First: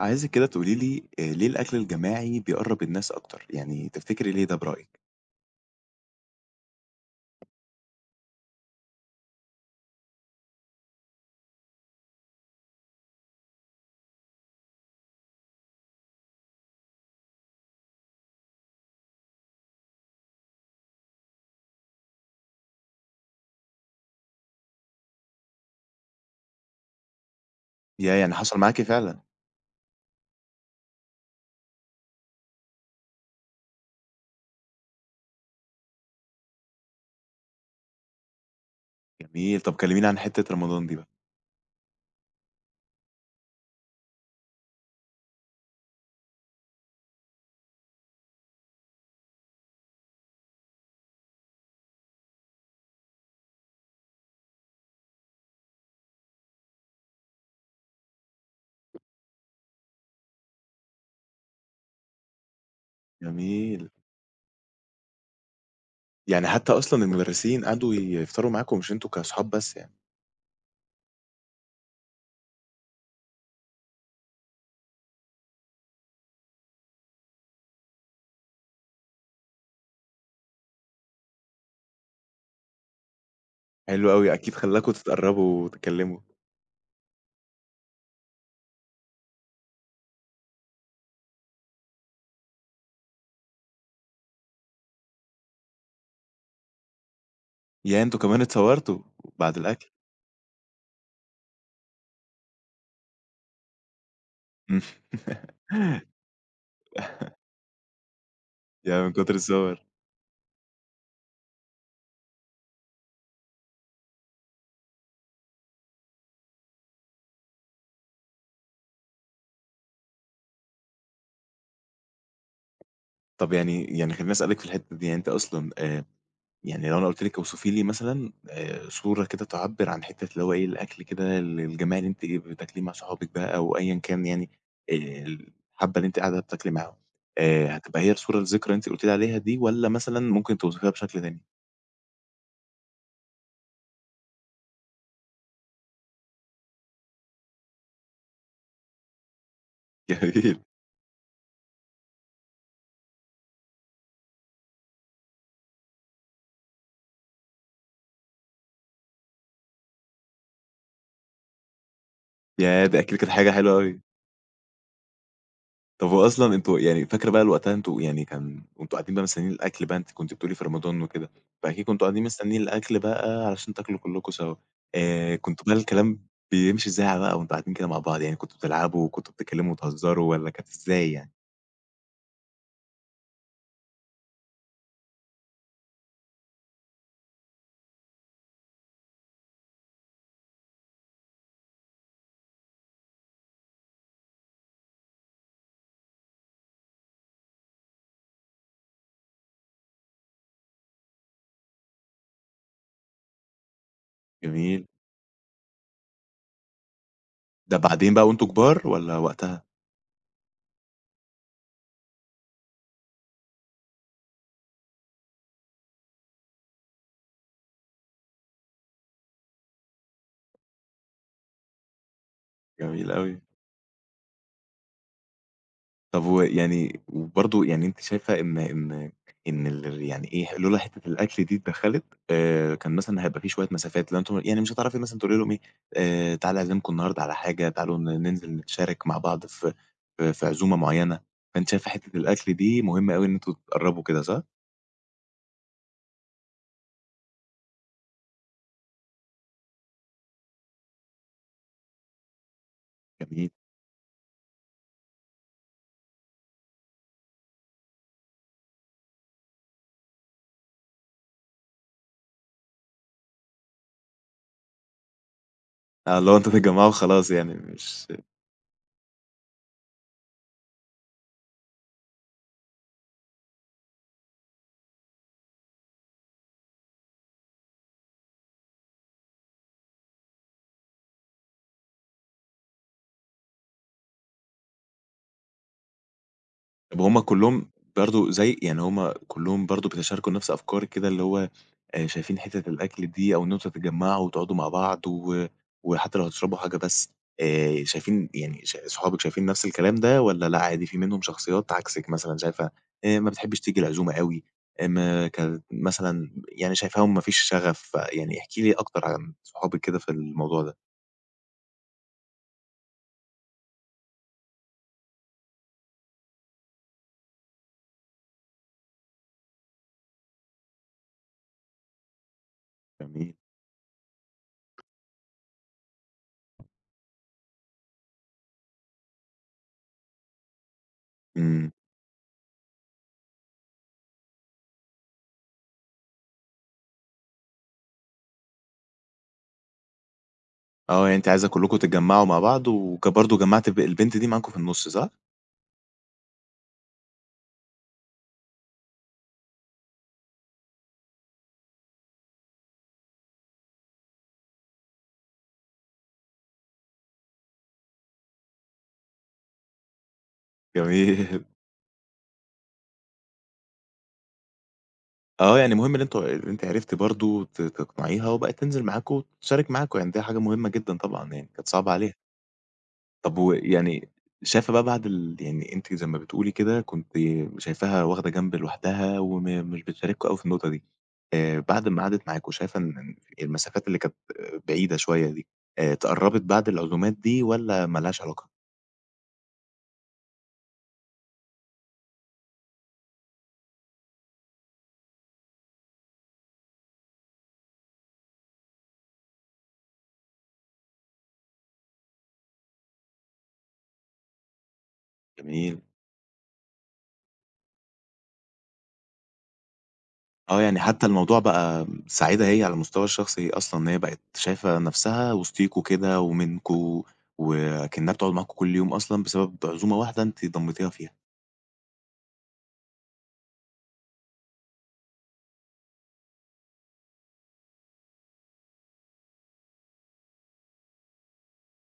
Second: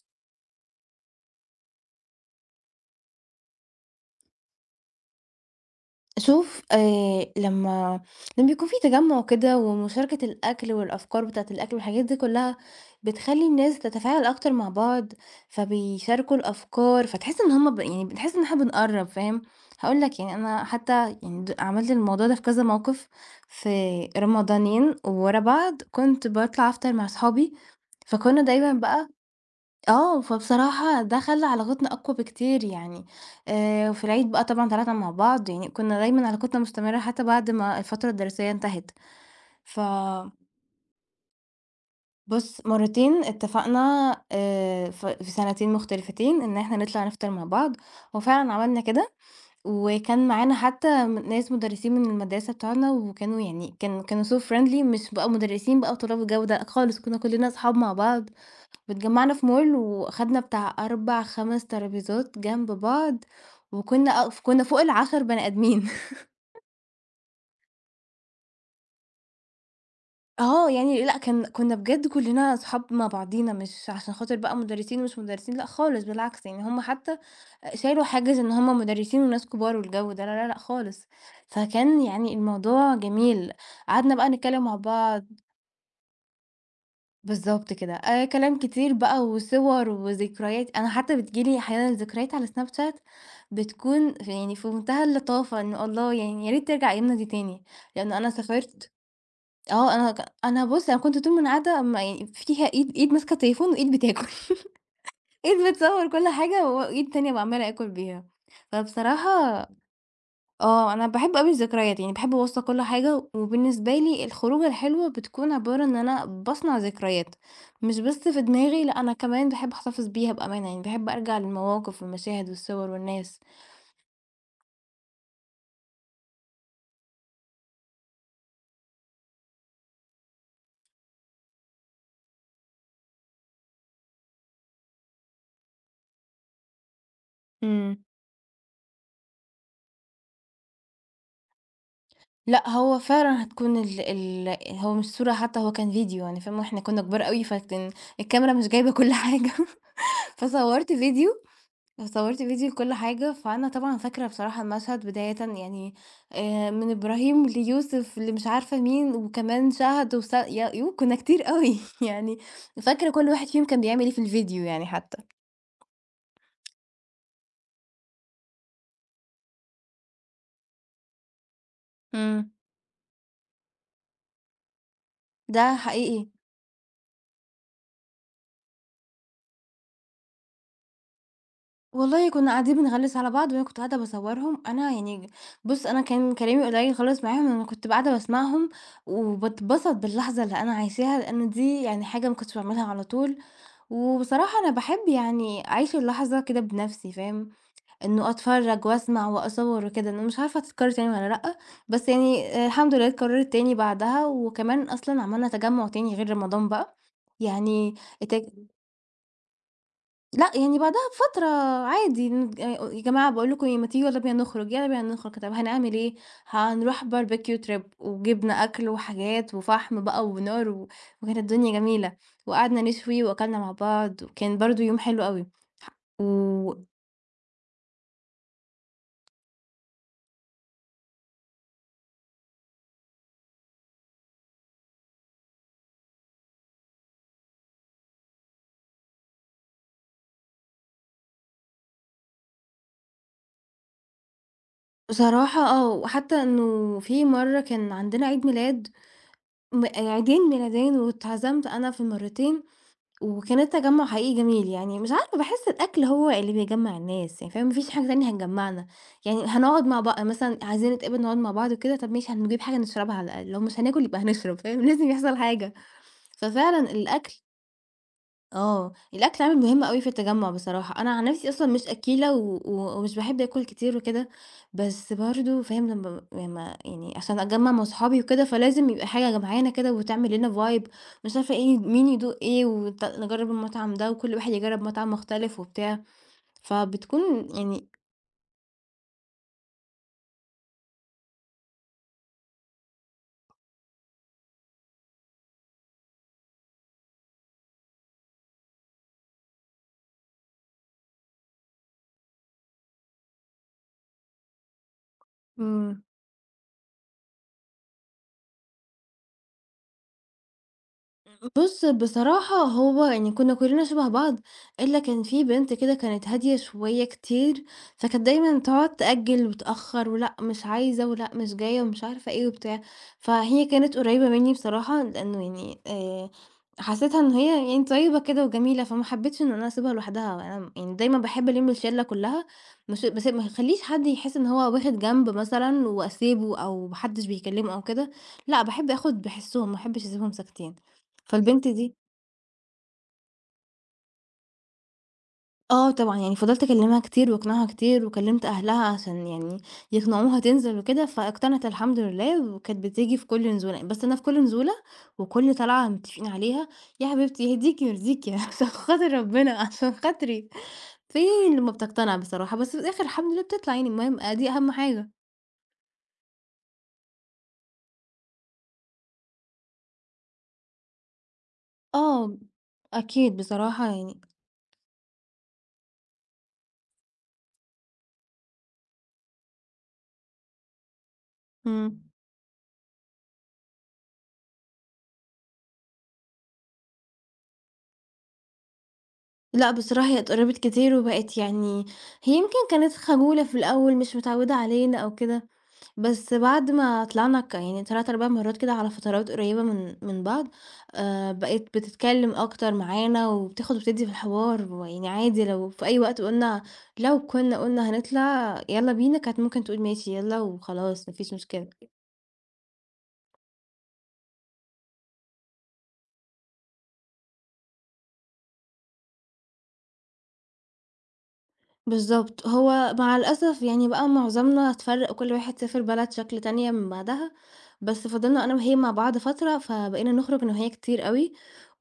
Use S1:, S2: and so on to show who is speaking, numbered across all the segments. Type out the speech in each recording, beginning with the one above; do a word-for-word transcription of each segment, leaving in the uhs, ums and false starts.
S1: عايزِك كده تقولي لي آآ ليه الأكل الجماعي بيقرّب الناس أكتر، يعني تفتكري ليه ده برأيِك؟
S2: شوف، آآ لمّا لمّا بيكون في تجمُّع كده ومشاركة الأكل والأفكار بتاعة الأكل والحاجات دي كلّها، بتخلّي الناس تتفاعل أكتر مع بعض، فبيشاركوا الأفكار، فتحس إن هُم ب يعني بنحس إن إحنا بنقرّب فاهم؟ هاقول لك يعني أنا حتى يعني د عملت الموضوع ده في كذا موقف في رمضانين ورا بعض، كنت باطلع أفطر مع صحابي،
S1: ياه! يعني
S2: فكنا
S1: حصل
S2: دايمًا
S1: معاكِ
S2: بقى.
S1: فعلًا.
S2: آه، فبصراحة ده خلّى علاقتنا أقوى بكتير يعني، آآ، وفي العيد بقى طبعًا طلعنا مع بعض، يعني كنا دايمًا علاقتنا مستمرة حتى بعد ما الفترة الدراسية انتهت.
S1: جميل، طب
S2: ف
S1: كلميني عن حتة رمضان دي بقى.
S2: بُص، مرتين اتفقنا، آآ، ف في سنتين مختلفتين إن إحنا نطلع نفطر مع بعض، وفعلًا عملنا كده، وكان معانا حتى م ناس مدرسين من المدرسة بتوعنا، وكانوا يعني كانوا كانوا so friendly، مش بقى مدرسين بقى وطلاب جودة، لأ خالص، كنا كلنا أصحاب مع بعض. اتجمّعنا في mall وأخدنا بتاع أربع، خمس ترابيزات جنب بعض،
S1: جميل.
S2: وكنا أ كنا فوق العشرة بني آدمين.
S1: يعني حتى أصلًا المدرسين قعدوا يفطروا معاكم مش أنتم كأصحاب بس يعني.
S2: آه، يعني لأ، كان كنا بجد كلّنا أصحاب مع بعضينا، مش عشان خاطر بقى مُدرّسين ومش مُدرّسين، لأ خالص، بالعكس، يعني هم حتى شالوا حاجز إن هم مُدرّسين وناس كبار والجو ده، لا، لا، لأ خالص. فكان يعني الموضوع جميل،
S1: حلو
S2: قعدنا بقى
S1: أوي، أكيد
S2: نتكلّم مع
S1: خلّاكم
S2: بعض
S1: تتقرّبوا وتتكلموا.
S2: بالضبط كده، آآ كلام كتير بقى وصور وذكريات، أنا حتى بتيجي لي أحيانًا ذكريات على Snap Chat بتكون في يعني في منتهى اللطافة، إنه الله يعني يا ريت ترجع أيامنا دي تاني،
S1: ياه!
S2: لإن
S1: أنتم
S2: أنا
S1: كمان
S2: سافرت.
S1: اتصورتوا بعد الأكل.
S2: آه أنا ك أنا، بُص، أنا كنت طول ما أنا قاعدة، ما يعني فيها إيد إيد ماسكة التليفون وإيد بتاكل،
S1: إمم.
S2: إيد بتصور كل حاجة وإيد تانية باعمال آكل بيها،
S1: ياه! من كتر
S2: فبصراحة
S1: الصور.
S2: آه، أنا باحب أوي الذكريات، يعني باحب أوثّق كل حاجة، وبالنسبة لي الخروجة الحلوة بتكون عبارة إن أنا باصنع ذكريات، مش بس في دماغي لأ، أنا كمان باحب أحتفظ بيها بأمانة، يعني باحب أرجع للمواقف والمشاهد والصور والناس.
S1: طب يعني يعني خلّيني أسألِك في الحتة دي، يعني أنتِ أصلًا آآ يعني لو أنا قُلت لِك اوصفي لي مثلًا آآ صورة كده تعبّر عن حتّة اللي هو إيه، الأكل كده ال الجماعي اللي أنتِ بتاكليه مع صحابِك بقى أو أيًا كان يعني آآ الحَبّة اللي أنتِ قاعدة بتاكلي معاهم، آآ هتبقى
S2: إمم.
S1: هي الصورة الذكرى اللي أنتِ قُلتِ لي عليها دي والّا مثلًا ممكن توصفيها بشكل تاني؟
S2: لأ، هو فعلًا هتكون ال ال هو مش صورة حتى، هو كان فيديو يعني فاهم، وإحنا كنا كبار أوي فكان الكاميرا مش جايبة كل حاجة،
S1: جميل.
S2: فصوّرت فيديو صوّرت فيديو لكل حاجة، فأنا طبعًا فاكرة بصراحة المشهد بدايةً يعني، آآ، من إبراهيم ليوسف لمش عارفة مين، وكمان شهد وس يا يو كنا كتير أوي يعني
S1: ياه! ده
S2: فاكرة
S1: أكيد
S2: كل
S1: كانت
S2: واحد
S1: حاجة
S2: فيهم
S1: حلوة
S2: كان
S1: أوي.
S2: بيعمل إيه في الفيديو يعني حتى.
S1: طب هو أصلًا أنتم يعني فاكرة بقى وقتها أنتم يعني كان وأنتم قاعدين بقى مستنيين الأكل بقى أنتِ كنتِ بتقولي في رمضان وكده، فأكيد كنتم قاعدين
S2: إمم.
S1: مستنيين الأكل بقى علشان تاكلوا كلّكم سوا. آآ كنتم
S2: ده
S1: بقى الكلام
S2: حقيقي.
S1: بيمشي إزاي بقى وأنتم قاعدين كده مع بعض، يعني كنتم بتلعبوا وكنتم بتتكلموا وتهزروا والّا كانت إزاي يعني؟
S2: والله كنا قاعدين بنغلس على بعض، وأنا كنت قاعدة باصورهم. أنا يعني، بُص، أنا كان كلامي قليل خالص معاهم، أنا كنت ب قاعدة باسمعهم وباتبسط باللحظة اللي أنا عايشاها، لأن دي يعني حاجة ما كنتش باعملها على طول. وبصراحة أنا باحب يعني أعيش اللحظة كده بنفسي فاهم، إنه أتفرّج وأسمع وأصوّر وكده، أنا مش عارفة هتتكرر تاني والّا لأ، بس يعني، آآ الحمد لله اتكررت تاني بعدها،
S1: جميل.
S2: وكمان أصلًا عملنا تجمُّع تاني غير رمضان بقى،
S1: ده
S2: يعني
S1: بعدين بقى
S2: الت
S1: وأنتم كبار والّا وقتها؟
S2: لأ، يعني بعدها بفترة عادي، نت آآ "يا جماعة باقول لكم إيه، ما تيجوا يالّا بينا نخرج، يالّا بينا نخرج." طب هنعمل إيه؟ هنروح barbecue trip وجِبنا أكل وحاجات وفحم بقى ونار، و وكانت الدنيا جميلة، وقعدنا
S1: جميل
S2: نشوي
S1: أوي.
S2: وأكلنا مع بعض وكان برضه يوم حلو أوي.
S1: طب
S2: و
S1: ويعني وبرضه يعني أنتِ شايفة إن إن إن ال يعني إيه، لولا حتّة الأكل دي اتدخّلت. آآ، كان مثلًا هيبقى في شوية مسافات، لو أنتم يعني مش هتعرفي مثلًا تقولي لهم إيه. آآ، تعالَ أعزمكم النهارده على حاجة، تعالوا ن ننزل نتشارك مع بعض في في في عزومة معيّنة. فأنتِ شايفة حتّة الأكل دي مهمة أوي إن أنتم تقرّبوا كده صح؟
S2: بصراحة آه، وحتى إنه في مرة كان عندنا عيد ميلاد م عيدين ميلادين، واتعزمت أنا في المرّتين.
S1: جميل.
S2: وكان التجمُّع حقيقي جميل، يعني مش عارفة باحس الأكل هو اللي بيجمّع الناس، يعني فاهم، ما فيش حاجة تانية هتجمّعنا، يعني هنقعد مع بع مثلًا عايزين نتقابل نقعد مع بعض وكده، طَب ماشي هنجيب حاجة نشربها على الأقل، لو مش هناكل يبقى هنشرب، فاهم، لازم يحصل حاجة.
S1: آه، اللي هو أنتم تتجمّعوا
S2: ففعلًا
S1: وخلاص
S2: الأكل.
S1: يعني مش…
S2: آه، الأكل عامل مهم أوي في التجمُّع بصراحة، أنا عن نفسي أصلًا مش أكّيلة و و ومش باحب آكُل كتير وكده، بس برضه فاهم لمّا لمّا يعني عشان أتجمّع مع صحابي وكده، فلازم يبقى حاجة جمعانا كده وتعمل لنا vibe، مش عارفة إيه، مين يدوق إيه وت نجرّب المطعم ده وكل واحد يجرّب مطعم مختلف وبتاع،
S1: طب هُم
S2: فبتكون
S1: كلّهم
S2: يعني.
S1: برضه زي يعني هُم كلّهم برضه بيتشاركوا نفس أفكارِك كده، اللي هو آآ شايفين حتّة الأكل دي أو إن أنتم تتجمّعوا وتقعدوا مع بعض و وحتّى لو هتشربوا حاجة بس، آآ شايفين يعني ش صحابِك شايفين نفس الكلام ده والّا لأ عادي في منهم شخصيات عكسِك مثلًا شايفة آآ ما بتحبّيش تيجي العزومة أوي، آآ ما كانت
S2: إمم.
S1: مثلًا يعني شايفاهم ما فيش شغف، يعني احكي لي أكتر عن صحابِك كده في الموضوع ده.
S2: بُص، بصراحة هو يعني كنا كلنا شبه بعض، إلا كان في بنت كده كانت هادية شوية كتير، فكانت دايمًا تقعد تأجّل وتأخّر ولأ مش عايزة ولأ مش جاية ومش عارفة إيه وبتاع،
S1: جميل.
S2: فهي كانت قريبة مني بصراحة لأنه يعني، آآ، حسيتها إن هي يعني طيبة كده وجميلة، فما حبيتش إن أنا أسيبها لوحدها، وأنا يعني دايمًا باحب ألِم
S1: إمم.
S2: الشلة كلها، مش بس ما اخلّيش حد يحس إن هو واخد جنب مثلًا وأسيبه أو ما حدش بيكلمه أو كده، لأ باحب آخد بحسهم، ما احبش أسيبهم ساكتين.
S1: آه، يعني أنتِ عايزة
S2: فالبنت
S1: كلّكم
S2: دي
S1: تتجمّعوا مع بعض وك برضه جمّعتِ الب البنت دي معاكم في النُص صح؟
S2: آه طبعًا، يعني فضلت أكلمها كتير وأقنعها كتير وكلمت أهلها عشان يعني يقنعوها تنزل وكده، فاقتنعت الحمد لله وكانت بتيجي في كل نزولة، بس أنا في كل نزولة وكل طلعة متفقين عليها يا حبيبتي يهديكِ ويرضيكِ عشان خاطر ربنا، عشان خاطري،
S1: جميل.
S2: فين لمّا بتقتنع بصراحة، بس في الآخر الحمد لله بتطلع يعني المهم أدي أهم حاجة.
S1: آه، يعني مهم إن أنتم إن أنتِ عرفتِ برضه ت تقنعيها وبقِت تنزل معاكم وتشارك معاكم، يعني دي حاجة مهمة جدًا طبعًا يعني، كانت صعبة عليها.
S2: آه، أكيد
S1: طب
S2: بصراحة
S1: ويعني
S2: يعني.
S1: شايفة بقى بعد ال يعني أنتِ زي ما بتقولي كده كنتِ شايفاها واخدة جنب لوحدها وم مش بتشارككم أوي في النقطة دي، آآ بعد
S2: إمم.
S1: ما قعدت معاكم شايفة إن إن المسافات اللي كانت بعيدة شوية دي، آآ اتقرّبت بعد العزومات دي والّا ما لهاش علاقة؟
S2: لأ بصراحة هي اتقربت كتير وبقت يعني، هي يمكن كانت خجولة في الأول مش متعودة علينا أو كده. بس بعد ما طلعنا ك يعني ثلاث، أربعة مرات كده على فترات قريبة من من بعض، آآ بقِت بتتكلم أكتر معانا وبتاخد وبتدّي في الحوار، ويعني عادي لو
S1: جميل.
S2: في أي وقت قُلنا لو كنا قُلنا هنطلع يالّا بينا، كانت ممكن تقول ماشي يالّا
S1: آه، يعني حتى
S2: وخلاص ما فيش
S1: الموضوع
S2: مشكلة.
S1: بقى سعيدة هي على المستوى الشخصي أصلًا، إن هي بقت شايفة نفسها وسطيكم كده ومنكم، وأكنها بتقعد معاكم كل يوم أصلًا بسبب عزومة واحدة أنتِ اتضميتيها فيها.
S2: بالضبط. هو مع الأسف يعني بقى معظمنا اتفرّق وكل واحد سافر بلد شكل تانية من بعدها، بس فضلنا أنا وهي مع بعض فترة، فبقينا نخرج أنا وهي كتير أوي،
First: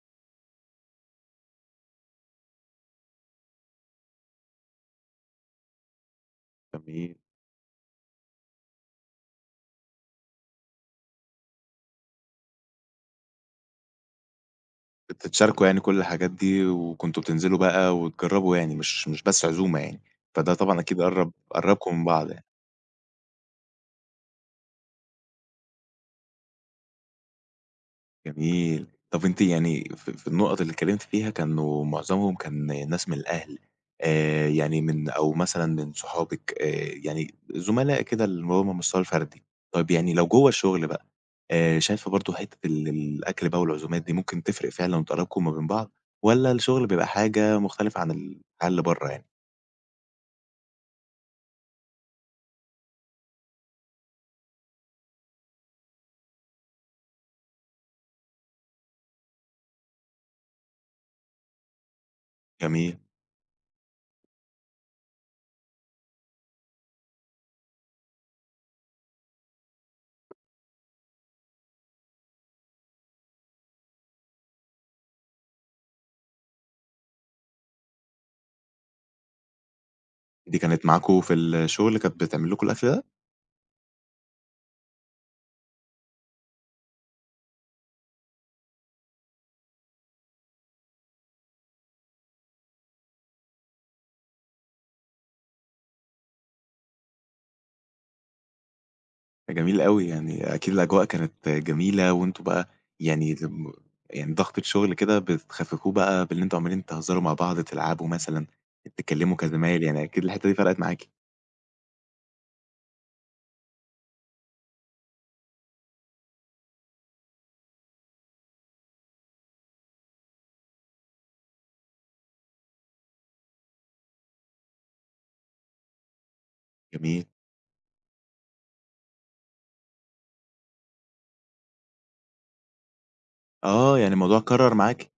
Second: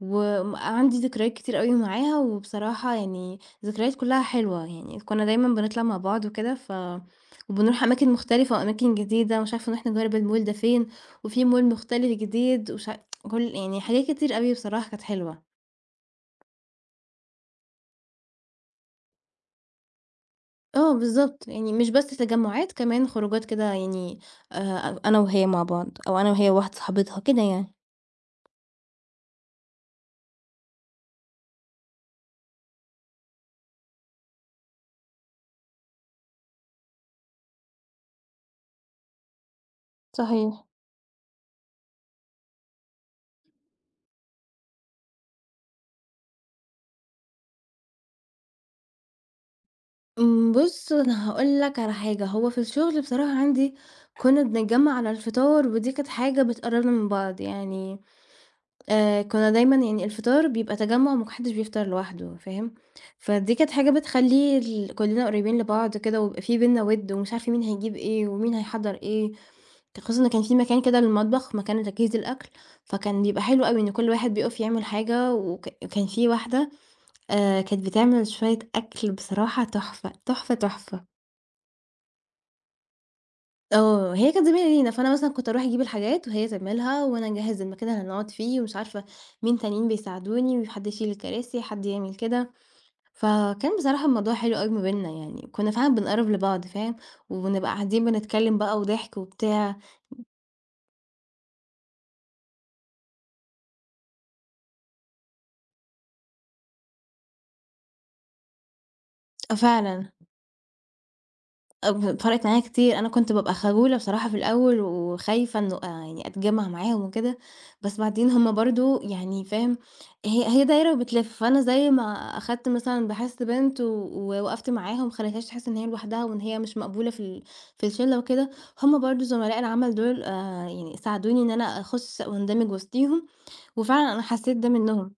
S2: وم عندي ذكريات كتير أوي معاها، وبصراحة يعني ذكريات كلّها حلوة، يعني كُنّا دايمًا بنطلع مع بعض وكده، ف
S1: جميل.
S2: وبنروح أماكن مختلفة وأماكن جديدة، مش عارفة نروح نجرّب المول ده فين، وفي مول مختلف جديد ومش عار كل يعني حاجات كتير أوي بصراحة كانت حلوة.
S1: بتتشاركوا يعني كل الحاجات دي، وكنتم بتنزلوا بقى وتجربوا يعني مش مش بس عزومة يعني، فده طبعًا
S2: آه
S1: أكيد قرّب
S2: بالضبط، يعني مش
S1: قرّبكم من
S2: بس
S1: بعض يعني.
S2: تجمُّعات، كمان خروجات كده يعني، آآ أنا وهي مع بعض أو أنا وهي وواحدة صاحبتها كده يعني.
S1: جميل. طَب أنتِ يعني ف في النُقط اللي اتكلمتِ فيها كانوا معظمهم كان ناس من الأهل، آآ، يعني من أو مثلًا من صحابِك، آآ، يعني زملاء كده اللي هُم مشوار الفردي. طَب يعني لو جوّه
S2: صحيح.
S1: الشغل بقى، آآ، شايفة برضه حتّة ال الأكل بقى والعزومات دي ممكن تفرق فعلًا وتقرّبكم ما بين بعض والّا الشغل بيبقى حاجة مختلفة عن الحياة اللي برّه يعني؟
S2: إمم، بُص أنا هاقول لك على حاجة، هو في الشغل بصراحة عندي كُنّا بنتجمّع على الفطار ودي كانت حاجة بتقرّبنا من بعض يعني، آآ كنا دايمًا يعني الفطار بيبقى تجمُّع وما حدّش بيفطر لوحده فاهم،
S1: جميل.
S2: فدي كانت حاجة بتخلّي ال كُلّنا قريّبين لبعض كده ويبقى في بيننا وِد ومش عارفة مين هيجيب إيه ومين هيحضّر إيه، خصوصًا إن كان في مكان كده للمطبخ، مكان لتجهيز الأكل، فكان بيبقى حلو أوي إن كل واحد بيقف يعمل حاجة وك وكان في واحدة، آآ كانت بتعمل شوية أكل بصراحة تحفة، تحفة،
S1: دي كانت
S2: تحفة.
S1: معاكم في الشغل كانت بتعمل لكم الأكل ده؟
S2: آه، هي كانت زميلة لينا، فأنا مثلًا كنت أروح أجيب الحاجات وهي تعملها، وأنا أجهّز المكان اللي هنقعد فيه ومش عارفة مين تانيين بيساعدوني، وحد يشيل الكراسي، حد يعمل كده، فكان بصراحة الموضوع حلو أوي ما بيننا يعني، كنا فعلًا بنقرّب لبعض فاهم، ونبقى قاعدين بنتكلّم بقى وضحك وبتاع،
S1: جميل أوي، يعني أكيد الأجواء كانت جميلة وأنتم بقى يعني لم، يعني ضغط الشغل كده بتخففوه بقى باللي أنتم عمالين تهزروا مع بعض، تلعبوا مثلًا، تتكلموا
S2: آه
S1: كزمايل، يعني
S2: فعلًا.
S1: أكيد الحتة دي فرقت معاكِ.
S2: آه، فرقت معايا كتير، أنا كنت بابقى خجولة بصراحة في الأول وخايفة إنه آآ يعني أتجمّع معاهم وكده، بس بعدين هُم برضه يعني فاهم، هي هي دايرة وبتلِف، فأنا زي ما أخدت مثلًا باحث بنت، و ووقفت معاها وما خليتهاش تحس إن هي لوحدها وإن هي مش مقبولة في
S1: جميل.
S2: ال في الشلة وكده، هُم برضه زملاء العمل دول، آآ يعني ساعدوني إن أنا أخُش واندمج وسطيهم،
S1: آه، يعني
S2: وفعلًا أنا
S1: الموضوع
S2: حسيت ده
S1: اتكرر معاكِ،
S2: منهم.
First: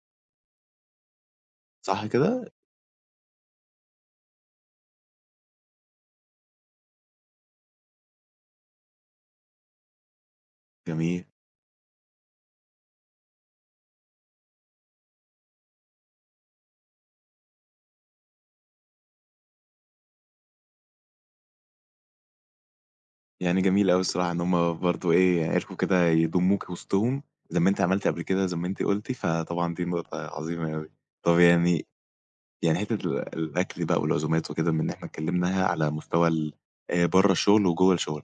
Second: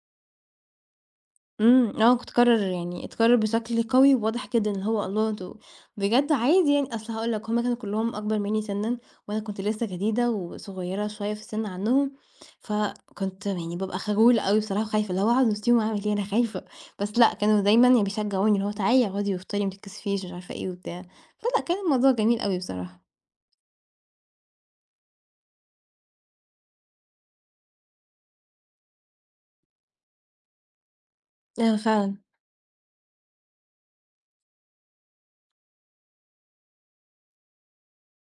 S2: إمم،
S1: صح
S2: آه،
S1: كده؟
S2: بتتكرر يعني اتكرر بشكل قوي وواضح جدًا اللي هو الله دول بجد عادي يعني أصل هاقول لك هُم كانوا كلّهم أكبر منّي سِنًا، وأنا كنت لسه جديدة وصغيّرة
S1: جميل.
S2: شوية في السِن عنّهم، فكنت يعني بابقى خجولة أوي بصراحة وخايفة، اللي هو أقعد وسطيهم أعمل إيه أنا خايفة، بس لأ كانوا دايمًا يعني بيشجعوني اللي هو تعالي اقعدي وافطري ما تتكسفيش مش عارفة إيه وبتاع، فلأ كان الموضوع جميل أوي بصراحة.
S1: يعني جميل أوي الصراحة إن هُم برضه إيه، يعني عرفوا كده يضموكِ وسطهم زي ما أنتِ عملتِ قبل كده، زي ما أنتِ قُلتِ، فطبعًا دي نقطة عظيمة أوي. طب
S2: أيوه
S1: يعني
S2: فعلًا.
S1: يعني حتّة ال الأكل بقى والعزومات وكده بما إن إحنا اتكلّمنا على مستوى ال آآ برّه الشغل وجوّه الشغل،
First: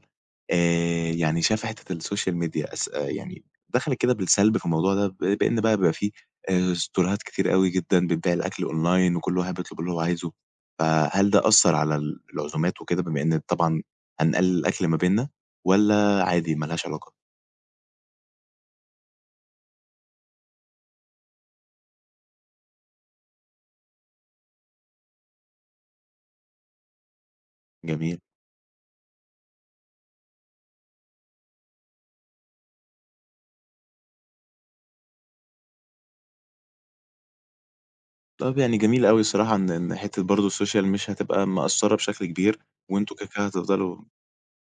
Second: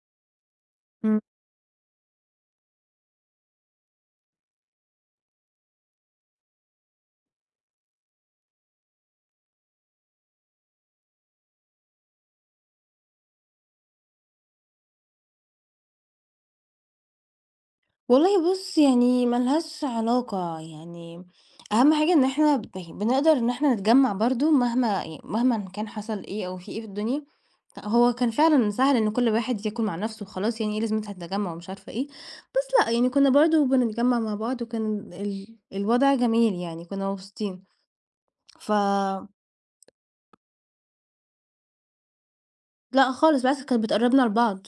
S1: آآ
S2: إمم.
S1: يعني شايفة حتّة السوشيال ميديا أس آه، يعني دخلِت كده بالسلب في الموضوع ده ب بإن بقى بيبقى في آآ ستورات كتير أوي جدًا بتبيع الأكل أونلاين وكل واحد بيطلب اللي هو عايزه، فهل ده أثّر على ال العزومات وكده بما إن طبعًا هنقلِّل الأكل ما بيننا والّا عادي ما لهاش علاقة؟
S2: والله، بُص، يعني ما لهاش علاقة، يعني أهم حاجة إن إحنا ب يعني بنقدر إن إحنا نتجمّع برضه مهما ي مهمًا كان حصل إيه أو في إيه في الدنيا، هو
S1: جميل.
S2: كان فعلًا سهل إن كل واحد ياكل مع نَفْسه وخلاص يعني إيه لازمة التجمّع ومش عارفة إيه، بس لأ يعني كُنّا برضه بنتجمّع مع بعض وكان ال الوضع جميل يعني كُنّا مبسوطين،
S1: طَب
S2: ف
S1: يعني جميل أوي الصراحة إن إن حتّة برضه السوشيال مش هتبقى مأثّرة بشكل كبير
S2: لأ
S1: وأنتم كده،
S2: خالص
S1: كده
S2: بالعكس كانت
S1: هتفضلوا.
S2: بتقرّبنا لبعض.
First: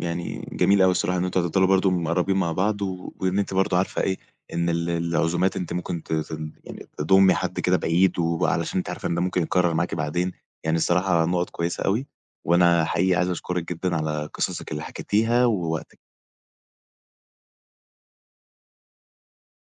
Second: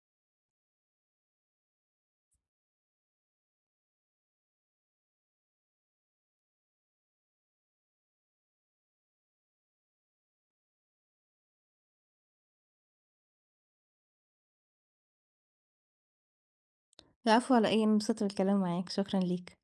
S1: يعني جميل أوي الصراحة إن أنتم هتفضلوا برضه مقرّبين مع بعض، و وإن أنتِ برضه عارفة إيه، إن ال العزومات أنتِ ممكن ت ت يعني تضُمّي حد كده بعيد، وعلشان أنتِ عارفة إن ده ممكن يتكرّر معاكِ بعدين، يعني الصراحة نُقط كويسة أوي، وأنا حقيقي عايز أشكرِك جدًا على قصصِك اللي حكيتيها ووقتِك.
S2: العفو على إيه، أنا انبسطت بالكلام معاك، شكرًا ليك.